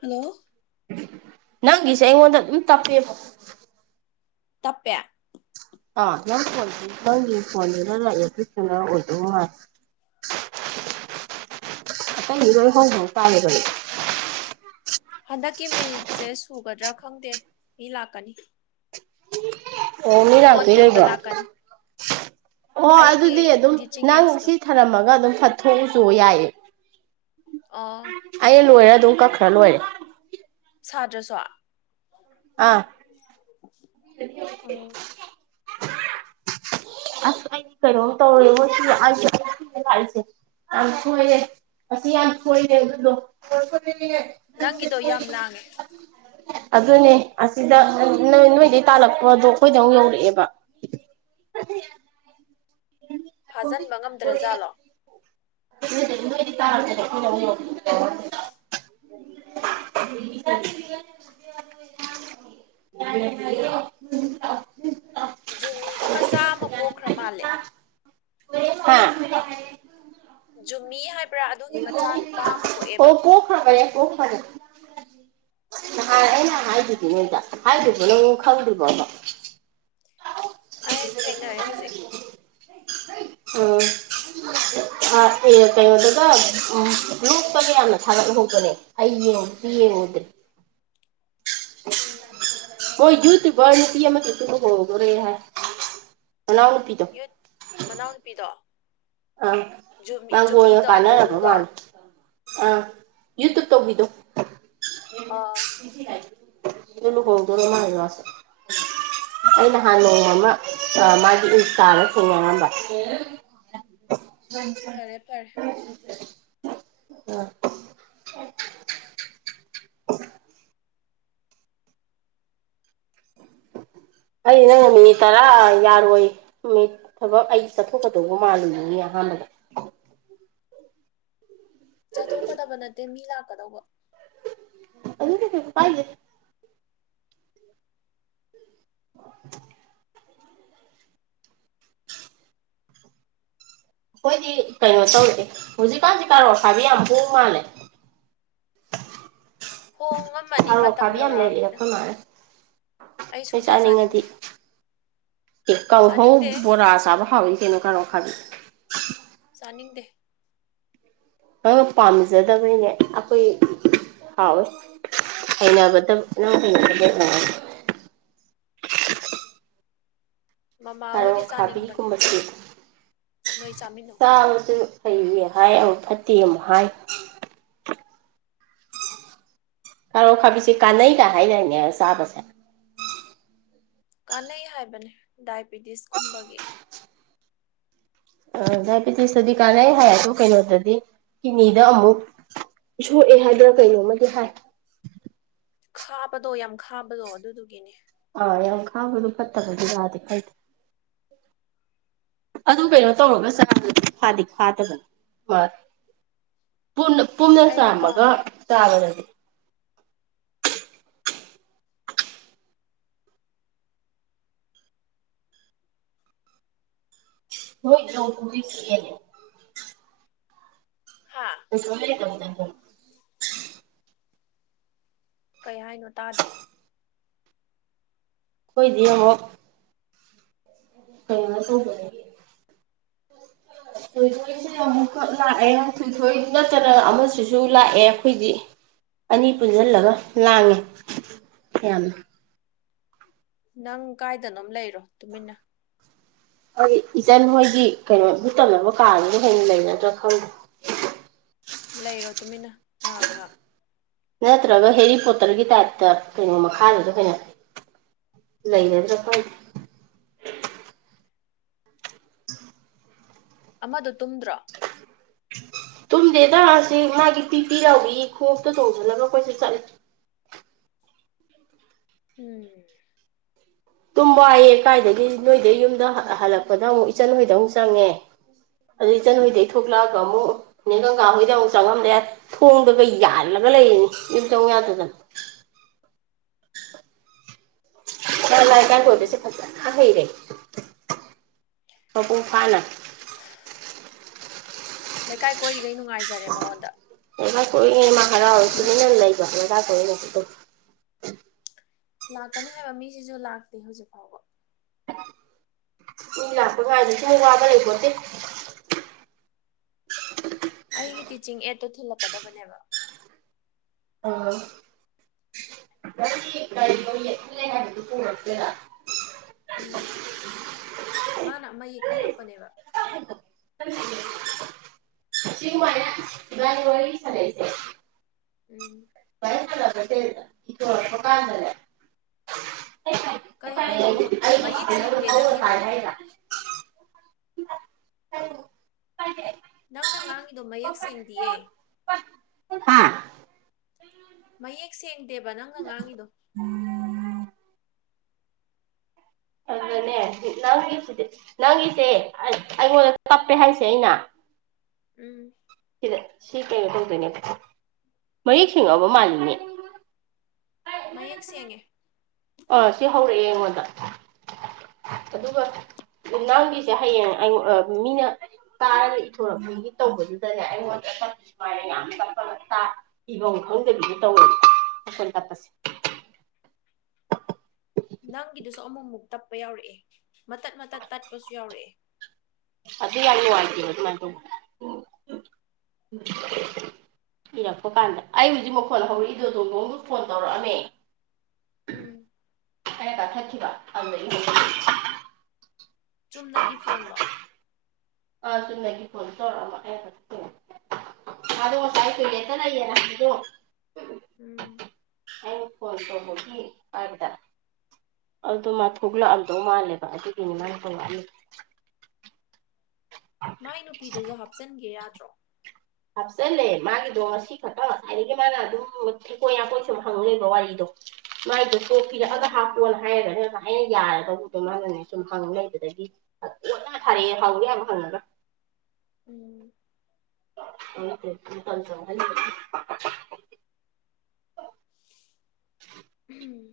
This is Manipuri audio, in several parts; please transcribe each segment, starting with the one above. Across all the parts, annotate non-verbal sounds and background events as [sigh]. ꯍꯜꯂꯣ ꯅꯪꯒꯤꯁꯦ ꯑꯩꯉꯣꯟꯗ ꯑꯗꯨꯝ ꯇꯞꯄꯦꯕꯣ ꯇꯞꯄꯦ ꯑꯥ ꯅꯪ ꯐꯣꯟꯁꯦ ꯍꯟꯗꯛꯀꯤ ꯃꯤꯅꯤꯠꯁꯦ ꯁꯨꯒꯗ꯭ꯔꯥ ꯈꯪꯗꯦ ꯃꯤ ꯂꯥꯛꯀꯅꯤ ꯑꯣ ꯃꯤ ꯄꯣꯠ ꯂꯥꯛꯊꯧ ꯊꯤꯟꯕ ꯂꯩꯕ꯭ꯔꯣ ꯂꯥꯛꯀꯅꯤ ꯑꯣ ꯑꯩꯒꯤ ꯑꯗꯨꯗꯤ ꯑꯗꯨꯝ ꯇꯤꯆꯤꯡ ꯅꯪ ꯑꯦꯠꯁꯇꯣ ꯁꯤ ꯊꯔꯝꯃꯒ ꯑꯗꯨꯝ ꯐꯠ ꯊꯣꯡꯎꯁꯨꯑꯣ ꯌꯥꯏꯌꯦ ꯑꯣ ꯑꯩ ꯂꯣꯏꯔ ꯑꯗꯨꯝ ꯀꯛꯈꯔ ꯂꯣꯏꯔꯦ ꯁꯥꯗ꯭ꯔꯁꯨ ꯑꯥ ꯎꯝ [unintelligible] ꯑꯁ ꯑꯩꯗꯤ ꯀꯩꯅꯣꯝ ꯇꯧꯔꯦ [unintelligible] ꯑꯁꯤ ꯌꯥꯝ ꯁꯣꯏꯔꯦ ꯑꯗꯨꯗꯣ ꯅꯪꯒꯤꯗꯣ ꯌꯥꯝ ꯂꯥꯡꯉꯦ ꯑꯗꯨꯅꯦ ꯑꯁꯤꯗ ꯅꯣꯢꯗꯩ ꯇꯥꯜꯂꯛꯄꯗꯣ ꯑꯩꯈꯣꯏꯗ ꯑꯃꯨꯛ ꯌꯧꯔꯛꯑꯦꯕ ꯐꯥꯖꯤꯟꯕ ꯉꯝꯗ꯭ꯔꯖꯥꯠꯂꯣ [unintelligible] [unintelligible] ꯖꯨꯅꯤꯒꯤ ꯃꯆꯥ ꯑꯃ ꯄꯣꯛꯈ꯭ꯔ ꯃꯥꯜꯂꯦ ꯍꯥꯥ ꯖꯨꯃꯤ ꯍꯥꯏ ꯑꯣ ꯀꯣ ꯈꯥꯔꯦ ꯅꯍꯥꯟ ꯑꯩꯅ ꯍꯥꯏꯗꯨꯗꯤ ꯅꯪꯉꯥꯟꯗꯥ ꯍꯥꯏꯗꯥꯕ꯭ꯔꯣ ꯅꯪ ꯈꯪꯗ꯭ꯔꯤꯕ ꯑꯩ ꯊꯦꯡꯅꯔꯦ ꯍꯧꯖꯤꯛ [unintelligible] ꯂꯣꯛꯄꯒ ꯌꯥꯝꯅ ꯊꯒꯠꯍꯨꯧꯕꯅꯦ ꯑꯩ ꯌꯦꯡꯕꯨꯗꯤ ꯌꯦꯡꯉꯨꯗ꯭ꯔꯦ ꯎꯝ [unintelligible] ꯃꫭꯏ ꯌꯨꯇꯨꯕꯔ ꯅꯨꯄꯤ ꯑꯃ ꯅꯨꯄꯤꯁꯤꯁꯨ ꯂꯨꯍꫭꯡꯗꫭꯔꯦ ꯍꯥꯏ ꯃꯅꯥꯎꯅꯨꯄꯤꯗꯣ ꯌꯨꯠ ꯃꯅꯥꯎꯅꯨꯄꯤꯗꯣ ꯑ ꯖꯨꯃꯤ ꯃꯥꯡꯒꫭꯜꯒ ꯖꯨꯃꯤꯗꯣ ꯀꯥꯅꯔꯕ ꯖꯨꯅꯤꯗꯣ ꯃꯥꯜꯂꯤ ꯑꯥ ꯌꯨꯇꯨꯕ ꯇꯧꯕꯤꯗꫭ ꯑꯥ [inaudible] ꯑꯗꯨ ꯂꯨꯍꯣꯡꯗꯣꯔ ꯃꯥꯜꯂꯤ ꯃꯥꯁꯦ ꯑꯩ ꯅꯍꯥꯟ ꯅꫭꯡꯃ ꯃ ꯑꯥ ꯃꯥꯒꯤ ꯏꯟꯁꯇꯥꯗ ꯊꯦꯡꯅꯔꯝꯕ [inaudible] [inaudible] ꯐꯔꯦ ꯐꯔꯦ ꯑꯥ [inaudible] ꯑꯩ ꯅꯪꯅ ꯃꯤꯅꯤꯠ ꯇꯔꯥ ꯌꯥꯔꯣꯏ ꯅꯨꯃꯤꯠ ꯊꯕꯛ ꯑꯩ ꯆꯠꯊꯣꯛꯀꯗꯧꯕ ꯃꯥꯜꯂꯤꯅꯤꯅꯦ ꯑꯍꯥꯟꯕꯗ ꯆꯠꯊꯣꯛꯀꯗꯕ ꯅꯠꯇꯦ ꯃꯤ ꯂꯥꯛꯀꯗꯧꯕ ꯑꯗꯨ ꯀꯩ ꯀꯩꯕꯨ ꯄꯥꯏꯒꯦ [inaudible] ꯑꯩꯈꯣꯏꯗꯤ ꯀꯩꯅꯣ ꯇꯧꯔꯦ ꯍꯧꯖꯤꯛꯀꯥꯟꯁꯤ ꯀꯥꯔꯣꯠ ꯑꯈꯥꯕꯤ ꯌꯥꯝ ꯍꫭꯡ ꯃꯥꯜꯂꯦ ꯍꯣꯡꯉꯝꯃꯅꯤ ꯀꯥꯔꯣꯠ ꯃꯇꯝ ꯑꯈꯥꯕꯤ ꯌꯥꯝ ꯂꯩꯔꯑꯦ ꯌꯧꯔꯛꯑꯕꯅꯤꯅ ꯑꯩꯈꯣꯏ ꯃꯥꯅ ꯑꯩ ꯅꫭꯏ ꯁꯨꯡꯆꯥ ꯆꯥꯅꯤꯡꯉꯗꯤ ꯆꯥꯅꯤꯡꯗꯦ ꯑꯦ ꯀꯥꯡꯍꯧ ꯆꯥꯅꯤꯡꯗꯦ ꯕꯣꯔꯥ ꯆꯥꯕ ꯍꯥꯎꯋꯤ ꯀꯩꯅꫭ ꯀꯥꯔꫭꯠ ꯑꯈꯥꯕꯤ ꯆꯥꯅꯤꯡꯗꯦ ꯅꯪꯅ ꯄꯥꯝꯖꯗꯕꯩꯅꯦ ꯑꯩꯈꯣꯏ ꯍꯥꯎꯋꯦ ꯍꯩꯅꯕꯗ ꯅꯪ ꯍꯩꯅꯗꯕꯩ ꯃꯃꯥ ꯀꯥꯔꯣ ꯍꯣꯏꯗꯤ ꯈꯥꯕꯤ ꯆꯥꯅꯤꯡꯕꯅꯦ ꯀꯨꯝꯕꯁꯦ ꯅꯣꯏ ꯆꯥꯃꯤꯟꯅꯧ ꯆꯥꯕꯁꯨ ꯐꯩꯌꯦ ꯍꯥꯏ ꯑꯃꯨꯛ ꯐꯠꯇꯦ ꯑꯃꯨꯛ ꯍꯥꯏ ꯀꯔꯣ ꯈꯥꯕꯤꯁꯤ ꯀꯥꯟꯅꯩꯀ ꯍꯥꯏꯗꯥꯏꯅꯦ ꯆꯥꯕꯁꯦ ꯀꯥꯟꯅꯩ ꯍꯥꯏꯕꯅꯤ ꯗꯥꯏꯕꯤꯇꯤꯁ ꯀꯨꯝꯕꯒꯤ ꯑ ꯗꯥꯏꯕꯤꯇꯤꯁꯇꯗꯤ ꯀꯥꯟꯅꯩ ꯍꯥꯏ ꯑꯗꯣ ꯀꯩꯅꯣꯗꯗꯤ ꯀꯤꯗꯅꯤꯗ ꯑꯃꯨꯛ ꯁꯣꯛꯑꯦ ꯍꯥꯏꯗꯔ ꯀꯩꯅꯣꯃꯗꯤ ꯍꯥꯏ ꯈꯥꯕꯗꯣ ꯌꯥꯝ ꯈꯥꯕꯗꯣ ꯑꯗꯨꯗꯨꯒꯤꯅꯦ ꯌꯥꯝ ꯈꯥꯝꯕꯗꫭ ꯑꯗꯨ ꯐꯠꯇꯕꯒꯤꯔꯥꯗꯤ ꯈꯪ ꯑꯗꯨ ꯀꯩꯅꯣ ꯇꯧꯔꯒ ꯆꯥꯔꯗꯤ ꯈꯥꯗꯤ ꯈꯥꯗꯕꯟ ꯍꯣꯏ ꯄꯨꯝꯅ ꯄꯨꯝꯅ ꯑꯩꯗꯤ ꯆꯥꯝꯃꯒ ꯄꯥꯝꯗꯦ ꯇꯥꯎꯔꯗꯤ ꯃꫭꯏ ꯂꯧꯔꯤꯅꯦ ꯍꯥ [inaudible] [inaudible] ꯀꯩ ꯍꯥꯏꯅꯣ ꯇꯥꯗꯦ ꯅꫭꯏꯗꯤ ꯌꯦꯡꯉꫭ ꯀꯩꯅꫭ ꯇꯧꯕꯗꯒꯤ ꯊꯣꯏꯊꫭꯏꯁꯦ ꯑꯃꯨꯛꯀ ꯂꯥꯛꯑꯦ ꯊꫭꯏꯊꯣꯏ ꯅꯠꯇꯅ ꯑꯃꯁꯤꯁꯨ ꯂꯥꯛꯑꯦ ꯑꯩꯈꯣꯏꯗꯤ ꯑꯅꯤ ꯄꯨꯟꯁꯤꯜꯂꯒ ꯂꯥꯡꯉꯦ ꯌꯥꯝꯅ ꯅꯪ ꯀꯥꯏꯗꯅꯣꯝ ꯂꯩꯔꯣ ꯇꯨꯃꯤꯟꯅ ꯑꯩ ꯏꯆꯟ ꯍꯣꯏꯒꯤ ꯀꯩꯅꯣ ‌ꯚꯨꯠ ꯇꯝꯅꯕ ꯀꯥꯗꯨꯗ ꯍꯦꯟꯅ ꯂꯩꯔꯗ꯭ꯔꯥ ꯈꯪꯗꯦ ꯂꯩꯔꯣ ꯇꯨꯃꯤꯟꯅ ꯉꯍꯥꯛ ꯉꯍꯥꯛ ꯅꯠꯇ꯭ꯔꯒ ꯍꯦꯔꯤ ꯄꯣꯇꯔꯒꯤ ꯇꯥꯏꯞꯇ ꯀꯩꯅꯣ ꯃꯈꯥꯗꯨꯗ ꯍꯣꯏꯅ ꯂꯩꯒꯗ꯭ꯔꯥ ꯈꯪ ꯑꯃꯗꯨ ꯇꯨꯝꯗ꯭ꯔꯣ ꯇꯨꯝꯗꯦꯗ ꯁꯤ ꯃꯥꯒꯤ ꯄꯤ ꯄꯤꯔꯥꯎꯕꯤ ꯈꯣꯡꯎꯞꯇꫭ ꯇꯣꯡꯖꯜꯂꯒ ꯀꯣꯏꯆꯠ ꯆꯠꯂꯤ ꯎꯝ ꯇꯨꯝꯕꯥꯏꯌꯦ ꯀꯥꯏꯗꯒꯤ ꯅꯣꯏꯗꯩ ꯌꯨꯝꯗ ꯍ ꯍꯜꯂꯛꯄꯗ ꯑꯃꯨꯛ ꯏꯆꯟ ꯍꯣꯏꯗ ꯑꯃꯨꯛ ꯆꯪꯉꯦ ꯑꯗꯨꯗ ꯏꯆꯟ ꯍꯣꯏꯗꯩ ꯊꯣꯛꯂꯛꯑꯒ ꯑꯃꯨꯛ ꯅꯦ ꯒꯪꯒꯥꯥ ꯍꯣꯏꯗ ꯑꯃꯨꯛ ꯆꯪꯉꯝꯗꯦ ꯊꯣꯡꯗꯒ ꯌꯥꯜꯂꯒ ꯂꯩꯔꯤꯅꯤ ꯌꯨꯝ ꯆꯪꯉꯨ ꯌꯥꯗꯗꯅ ꯂ ꯂꯥ ꯏꯆꯥ ꯅꯨꯡꯉꯥꯏꯔꯤꯅꯦ ꯊꫭꯝꯕꯤꯁ‌ꯦ ꯐꯖꯅꯥ ꯍꯩꯔꯦ [unintelligible] [inaudible] ꯂꯩꯀꯥꯏ ꯀꯣꯏꯔꯤ ꯑꯦꯕꯥ ꯀꯣꯏꯌꯤꯅꯦ ꯃꯥ ꯍꯔꯥꯎꯔ ꯇꯨꯃꯤꯟꯅ ꯂꯩꯕ ꯑꯦꯕꯥ ꯀꯣꯏꯌꯤꯅꯦ [unintelligible] ꯂꯥꯛꯀꯅꯤ ꯍꯥꯏꯕ ꯃꯤꯁꯤꯁꯨ ꯂꯥꯛꯇꯦ ꯍꯧꯖꯤꯛ ꯐꯥꯎꯕ ꯏ ꯂꯥꯛꯄ ꯉꯥꯏꯕꯁꯤꯃꯨꯛ ꯋꯥꯕ ꯂꯩ ꯄꫭꯟꯇꯦ ꯑꯩꯒꯤ ꯇꯤꯆꯤꯡ ꯑꯦꯗꯠꯇꯣ ꯊꯤꯜꯂꯛꯀꯗꯕꯅꯦꯕ ꯑ ꯅꯪꯒꯤ [unintelligible] ꯍꯥꯏꯕꯗꯨ ꯄꯨꯔꯛꯇꯨꯏꯔꯥ ꯎꯝ ꯃꯥꯅ ꯃꯌꯦꯛ ꯄꯤꯔꯛꯄꯅꯦꯕ ꯁꯤ ꯃꯥꯏꯅ ꯏꯕꯅꯤ ꯋꯥꯔꯤ ꯁꯥꯅꯩꯁꯦ [unintelligible] ꯎꯝ [unintelligible] ꯍꯤꯇꯣꯔꯛꯄ ꯀꯥꯟꯗꯅꯦ ꯥ [unintelligible] [unintelligible] ꯅꯪꯅ ꯉꯥꯡꯉꯤꯗꯣ ꯃꯌꯦꯛ ꯁꯦꯡꯗꯤꯌꯦ ꯍꯥꯥ ꯃꯌꯦꯛ ꯁꯦꯡ ꯗꯦꯕ ꯅꯪꯒ ꯉꯥꯡꯉꯤꯗꯣ ꯑꯗꯨꯗꯅꯦ ꯅꯪꯒꯤꯁꯤꯗꯤ ꯅꯪꯒꯤꯁꯦ ꯑꯩ ꯑꯩꯉꯣꯟꯗ ꯇꯞꯄꯦ ꯍꯥꯏꯁꯦ ꯑꯩꯅ ꯎꯝ ꯁꯤꯗ ꯁꯤ ꯀꯩꯅꯣ ꯇꯧꯗꯣꯏꯅꯦꯕ ꯃꯌꯦꯛ ꯁꯦꯡꯉꯛꯑꯕ ꯃꯥꯜꯂꯤꯅꯦ ꯃꯌꯦꯛ ꯁꯦꯡꯉꯦ ꯑꯥ ꯁꯤ ꯍꯧꯔꯛꯑꯦ ꯑꯩꯉꯣꯟꯗ ꯑꯗꯨꯒ ꯅꯪꯒꯤꯁꯦ ꯍꯌꯦꯡ ꯑꯩꯉꯣ ꯃꯤꯅ ꯇꯥꯔꯒ ꯏꯊꯣꯔꯛꯃꯤꯒꯤ ꯇꯧꯕꯗꯨꯗꯅꯦ ꯑꯩꯉꯣꯟꯗ ꯇꯞꯐꯤ ꯁꯨꯃꯥꯏꯅ ꯌꯥꯝꯄ ꯇꯞꯄꯒꯥ ꯇ ꯏꯕꯝ ꯈꯪꯗꯕꯤꯗꯦ ꯇꯧꯋꯦꯕ ꯑꯩꯈꯜ ꯇꯞꯄꯁꯦ ꯅꯪꯒꯤꯗꯨꯁꯨ ꯑꯃꯨꯛꯃꯨꯛ ꯇꯞꯄ ꯌꯥꯎꯔꯛꯑꯦ ꯃꯇꯠ ꯃꯇꯠ ꯇꯠꯄꯁꯨ ꯌꯥꯎꯔꯛꯑꯦ ꯑꯗꯨ ꯌꯥꯝ ꯅꯨꯡꯉꯥꯏꯇꯦꯕ ꯑꯗꯨꯃꯥꯏꯅ ꯇꯧꯕ ꯎ ꯏꯔꯛꯄ ꯀꯥꯟꯗ ꯑꯩ ꯍꯧꯖꯤꯛ ꯃꯈꯣꯟ ꯍꯧꯔꯛꯏꯗꯣ ꯇꯣꯡ ꯗꯣꯡꯗꫭꯡ ꯗꫭ ꯐꯣꯟ ꯇꯧꯔꯛ ꯑꯃꯦ ꯎꯝ ꯑꯩꯅ ꯀꯛꯊꯠꯈꯤꯕ ꯑꯗꯨꯗꯒꯤ ꯍꯧꯒꯠꯂꯛꯏꯅ‌ꯦ ꯆꯨꯝꯅꯒꯤ ꯐꯣꯟꯂꯣ ꯑꯥ ꯆꯨꯝꯅꯒꯤ ꯐꯣꯟꯗ ꯇꯧꯔꯛꯑꯝꯕ ꯑꯩꯅ ꯀꯠꯊꯠꯈꯤꯕ ꯃꯗꯣ ꯉꯁꯥꯏ ꯀꯨꯏꯔꯦꯛꯇ ꯂꯩꯌꯦꯅ ꯍꯥꯏꯕꯗꯣ ꯎꯝ ꯑꯩꯅ ꯐꯣꯟ ꯇꯧꯕꯒꯤ ꯍꯥꯏꯕꯗ ꯑꯗꯨ ꯃꯥ ꯊꯣꯛꯂꯛꯑꯝꯗꯧ ꯃꯥꯜꯂꯦꯕ ꯑꯗꯨꯒꯤꯅꯤ ꯃꯥꯅ ꯇꯧꯔꯛꯑꯝꯃꯤꯗ‌ꯦ ꯃꯥꯏ ꯅꯨꯄꯤꯗꯨꯁꯨ ꯍꯥꯞꯆꯤꯟꯒꯦ ꯌꯥꯗ꯭ꯔꯣ ꯍꯥꯞꯆꯤꯜꯂꯦ ꯃꯥꯒꯤꯗꯣ ꯉꯁꯤ ꯈꯛꯇ ꯑꯗꯒꯤ ꯃꯥꯅ ꯑꯗꯨꯝ ꯊꯦꯀꯣꯏ ꯅꯥꯀꯣꯏꯁꯨꯝ ꯍꯪꯂꯩꯕ ꯋꯥꯔꯤꯗꯣ ꯃꯥꯏꯗꯣ ꯀꫭꯛ ꯄꯤꯔꯛꯑꯒ ꯍꯥꯞꯄꯣꯅ ꯍꯥꯏꯔꯒ ꯍꯥꯏꯌꯦꯅ ꯌꯥꯔꯒꯕꯨꯗꯣ ꯃꯥꯅꯅꯦ ꯁꯨꯝ ꯍꯪ ꯂꯩꯕꯗꯒꯤ ꯂꯣꯏꯅ ꯐꯥꯔꯛꯑꯦ ꯍꯧꯒꯦꯕ ꯍꯪꯉꯒ ꯎꯝ ꯍꯇꯜ ꯆ ꯍꯥꯏ [unintelligible] ꯎꯝ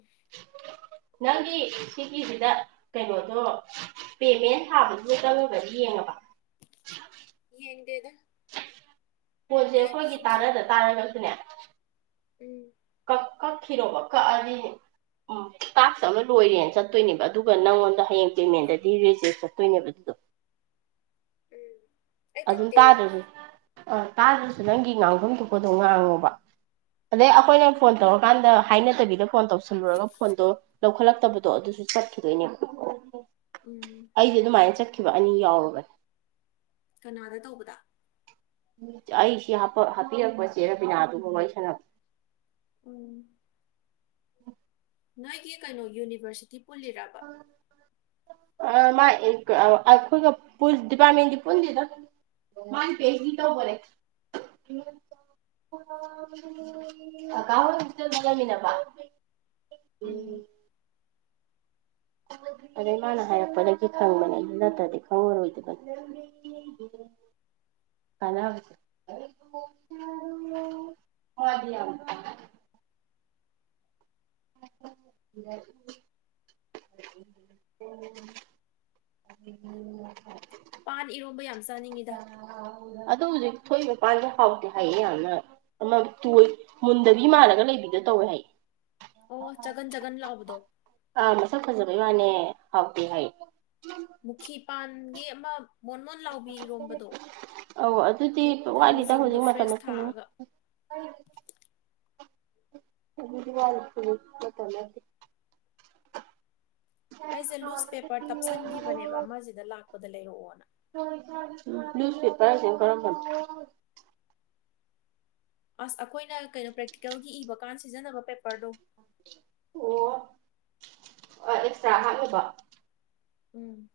ꯅꯪꯒꯤ ꯁꯤꯒꯤꯁꯤꯗ ꯀꯩꯅꯣꯗꯣ ꯄꯦꯃꯦꯟ ꯊꯥꯕꯗꯨꯗ ꯆꯪꯉꯒꯗꯤ ꯌꯦꯡꯉꯕ ꯌꯦꯡꯗꯦꯗꯣ ꯄꯣꯟꯁꯦ ꯑꯩꯈꯣꯏꯒꯤ ꯇꯥꯟꯅꯗ ꯇꯥꯔꯒꯁꯨꯅꯦ [unintelligible] ꯎꯝ ꯀꯛ ꯀꯛꯈꯤꯔꯣꯕ ꯀꯛꯑꯗꯤ ꯇꯥꯛꯁ ꯑꯃ ꯂꯣꯏꯔꯦꯅ ꯆꯠꯇꯣꯏꯅꯦꯕ ꯑꯗꯨꯒ ꯅꯪꯉꯣꯟꯗ ꯍꯌꯦꯡ ꯄꯦꯃꯦꯟꯗꯗꯤ ꯔꯤꯖꯦꯁ ꯆꯠꯇꯣꯏꯅꯦꯕ ꯑꯗꯨꯗꯣ ꯑꯗꯨꯝ ꯇꯥꯗ꯭ꯔꯁꯨ ꯑꯥ ꯇꯥꯗ꯭ꯔꯁꯨ ꯅꯪꯒꯤ ꯉꯥꯡꯐꯝ ꯊꯣꯛꯄꯗꯣ ꯉꯥꯡꯉꯣꯕ ꯑꯗꯩ ꯑꯩꯈꯣꯏꯅ ꯐꯣꯟ ꯇꯧꯔꯀꯥꯟꯗ ꯍꯥꯏꯅꯗꯕꯤꯗ ꯐꯣꯟ ꯇꯧꯁꯜꯂꯨꯔꯒ ꯐꯣꯟꯗꯣ ꯂꯧꯈꯠꯂꯛꯇꯕꯗꯣ ꯑꯗꯨꯁꯨ ꯆꯠꯈꯤꯗꯣꯏꯅꯦꯕ ꯑꯩꯗꯤ ꯑꯗꯨꯃꯥꯏꯅ ꯆꯠ ꯊꯣꯛꯈꯤꯕ ꯑꯅꯤ ꯌꯥꯎꯔꯕꯅꯦ ꯀꯅꯥꯗ ꯇꯧꯕꯗ ꯑꯩꯁꯤ ꯍꯥꯞꯄꯤꯔꯛꯄ ꯆꯦ ꯔꯕꯤꯅꯥꯗꯨꯕꯨ ꯋꯥꯔꯤ ꯁꯅꯕ ꯎꯝ ꯅꯣꯏꯒꯤ ꯀꯩꯅꯣ ꯌꯨꯅꯤꯚꯔꯁꯤꯇꯤ ꯄꯨꯜꯂꯤꯔꯕ ꯑ ꯃꯥꯏ ꯑꯩꯈꯣꯏꯒ ꯄꯨꯂ ꯗꯤꯄꯥꯔꯠꯃꯦꯟꯗꯤ ꯄꯨꯟꯗꯦꯗ ꯃꯥ ꯄꯤ ꯑꯩꯁ ꯗꯤ ꯇꯧꯕꯅꯦ ꯎꯝ ꯑꯗꯩ ꯃꯥꯅ ꯍꯥꯏꯔꯛꯄꯗꯒꯤ ꯈꯪꯕꯅꯦ ꯑꯩ ꯅꯠꯇ꯭ꯔꯗꯤ ꯈꯪꯉꯔꯣꯏꯗꯕꯅꯤ [unintelligible] [unintelligible] ꯄꯥꯟ ꯏꯔꯣꯕ ꯌꯥꯝ ꯆꯥꯅꯤꯡꯉꯤꯗ ꯑ ꯑꯗꯨ ꯍꯧꯖꯤꯛ ꯊꯣꯛꯏ ꯃꯄꯥꯟꯁꯦ ꯍꯥꯎꯇꯦ ꯍꯥꯏꯌꯦ ꯌꯥꯝꯅ ꯑꯃꯣꯏ ꯃꯨꯟꯗꯕꯤ ꯃꯥꯟꯂꯒ ꯂꯩꯕꯤꯗ ꯇꯧꯋꯦ ꯍꯥꯏꯌꯦ ꯑꯣ ꯆꯒꯟ ꯆꯒꯟ ꯂꯥꯛꯕꯗꯣ ꯑꯥ ꯃꯁꯛ ꯐꯖꯕꯩ ꯋꯥꯅꯦ ꯍꯥꯎꯇꯦ ꯍꯥꯏ ꯃꯨꯈꯤ ꯄꯥꯟꯒꯤ ꯑꯃ ꯃꯣꯟ ꯃꯣꯟ ꯂꯥꯎꯕꯤ ꯏꯔꯣꯝꯕꯗꯣ ꯑꯧ ꯑꯗꯨꯗꯤ ꯋꯥꯠꯂꯤꯗ ꯊꯥꯡꯖꯤꯡꯗꯣ ꯍꯧꯖꯤꯛ ꯃꯇꯝ ꯐ꯭ꯔꯦꯁ ꯅꯠꯇꯝꯅꯤꯅ ꯊꯥꯛꯑꯒ ꯑꯗꯤ [unintelligible] ꯑꯩꯁꯦ ꯂꯨꯖ ꯄꯦꯄꯔ ꯇꯞꯁꯤꯟꯈꯤꯕꯅꯦꯕ ꯑꯃꯁꯤꯗ ꯂꯥꯛꯄꯗ ꯂꯩꯔꯛꯑꯣꯅ ꯂꯨꯁ ꯄꯦꯄꯔꯁꯦ ꯔꯝꯕꯅꯣ ꯑꯁ ꯑꯩꯈꯣꯏꯅ ꯀꯩꯅꯣ ꯄ꯭ꯔꯦꯛꯇꯤꯀꯦꯜꯒꯤ ꯏꯕꯀꯥꯟ ꯁꯤꯖꯤꯟꯅꯕ ꯄꯦꯄꯔꯗꯣ ꯑꯣ ꯑꯦꯛꯁꯇ꯭ꯔꯥ ꯍꯥꯞꯂꯕ ꯎꯝ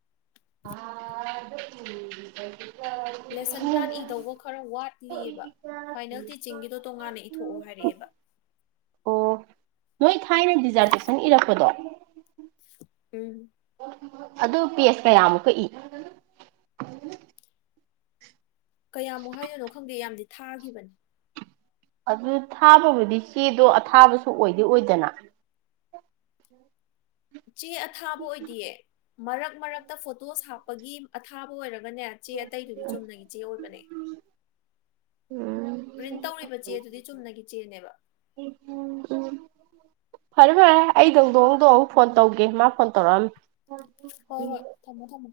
ꯑ ꯎꯝ ꯂꯦꯁꯟ ꯄ꯭ꯂꯥꯟ ꯏꯗꯧꯕ ꯈꯔ ꯋꯥꯠꯂꯤꯑꯕ ꯐꯥꯏꯅꯦꯜ ꯇꯤꯆꯤꯡꯒꯤꯗꯣ ꯇꯣꯉꯥꯟꯅ ꯏꯊꯣꯛꯑꯣ ꯍꯥꯏꯔꯛꯑꯦꯕ ꯑꯣ ꯅꯣꯏ ꯊꯥꯏꯅ ꯗꯤꯖꯥꯔꯇꯦꯁꯟ ꯏꯔꯛꯄꯗꯣ ꯎꯝ ꯑꯗꯨ ꯄꯦꯁ ꯀꯌꯥꯃꯨꯛ ꯀ ꯏ ꯀꯌꯥꯃꯨꯛ ꯍꯥꯏꯔꯤꯣꯏꯅꯣ ꯈꯪꯗꯦ ꯌꯥꯝꯗꯤ ꯊꯥꯈꯤꯕꯅꯤ ꯑꯗꯨ ꯊꯥꯕꯕꯨꯗꯤ ꯆꯦꯗꯣ ꯑꯊꯥꯕꯁꯨ ꯑꯣꯏꯗꯤ ꯑꯣꯏꯗꯅ ꯆꯦ ꯑꯊꯥꯕ ꯑꯣꯏꯗꯤꯌꯦ ꯃꯔꯛ ꯃꯔꯛꯇ ꯐꯣꯇꯣ ꯁꯥꯞꯄꯒꯤ ꯑꯊꯥꯕ ꯑꯣꯏꯔꯒ ꯅꯦ ꯆꯦ ꯑꯇꯩꯗꯨꯗꯤ ꯆꯨꯝꯅꯒꯤ ꯆꯦ ꯑꯣꯏꯕꯅꯦ ꯄ꯭ꯔꯤꯟ ꯎꯝ ꯇꯧꯔꯤꯕ ꯆꯦꯗꯨꯗꯤ ꯆꯨꯝꯅꯒꯤ ꯆꯦꯅꯦꯕ ꯎꯝ ꯐꯔꯦ ꯐꯔꯦ ꯑꯩꯗꯗꯣꯛ ꯑꯃꯨꯗꯣ ꯑꯃꯨꯛ ꯐꯣꯟ ꯇꯧꯒꯦ ꯃꯥ ꯐꯣꯟ ꯇꯧꯔꯛꯑꯝꯃꯦ ꯍꯣꯏ ꯍꯣꯏ ꯊꯝꯃꯃꯦꯣ ꯊꯝꯃꯣ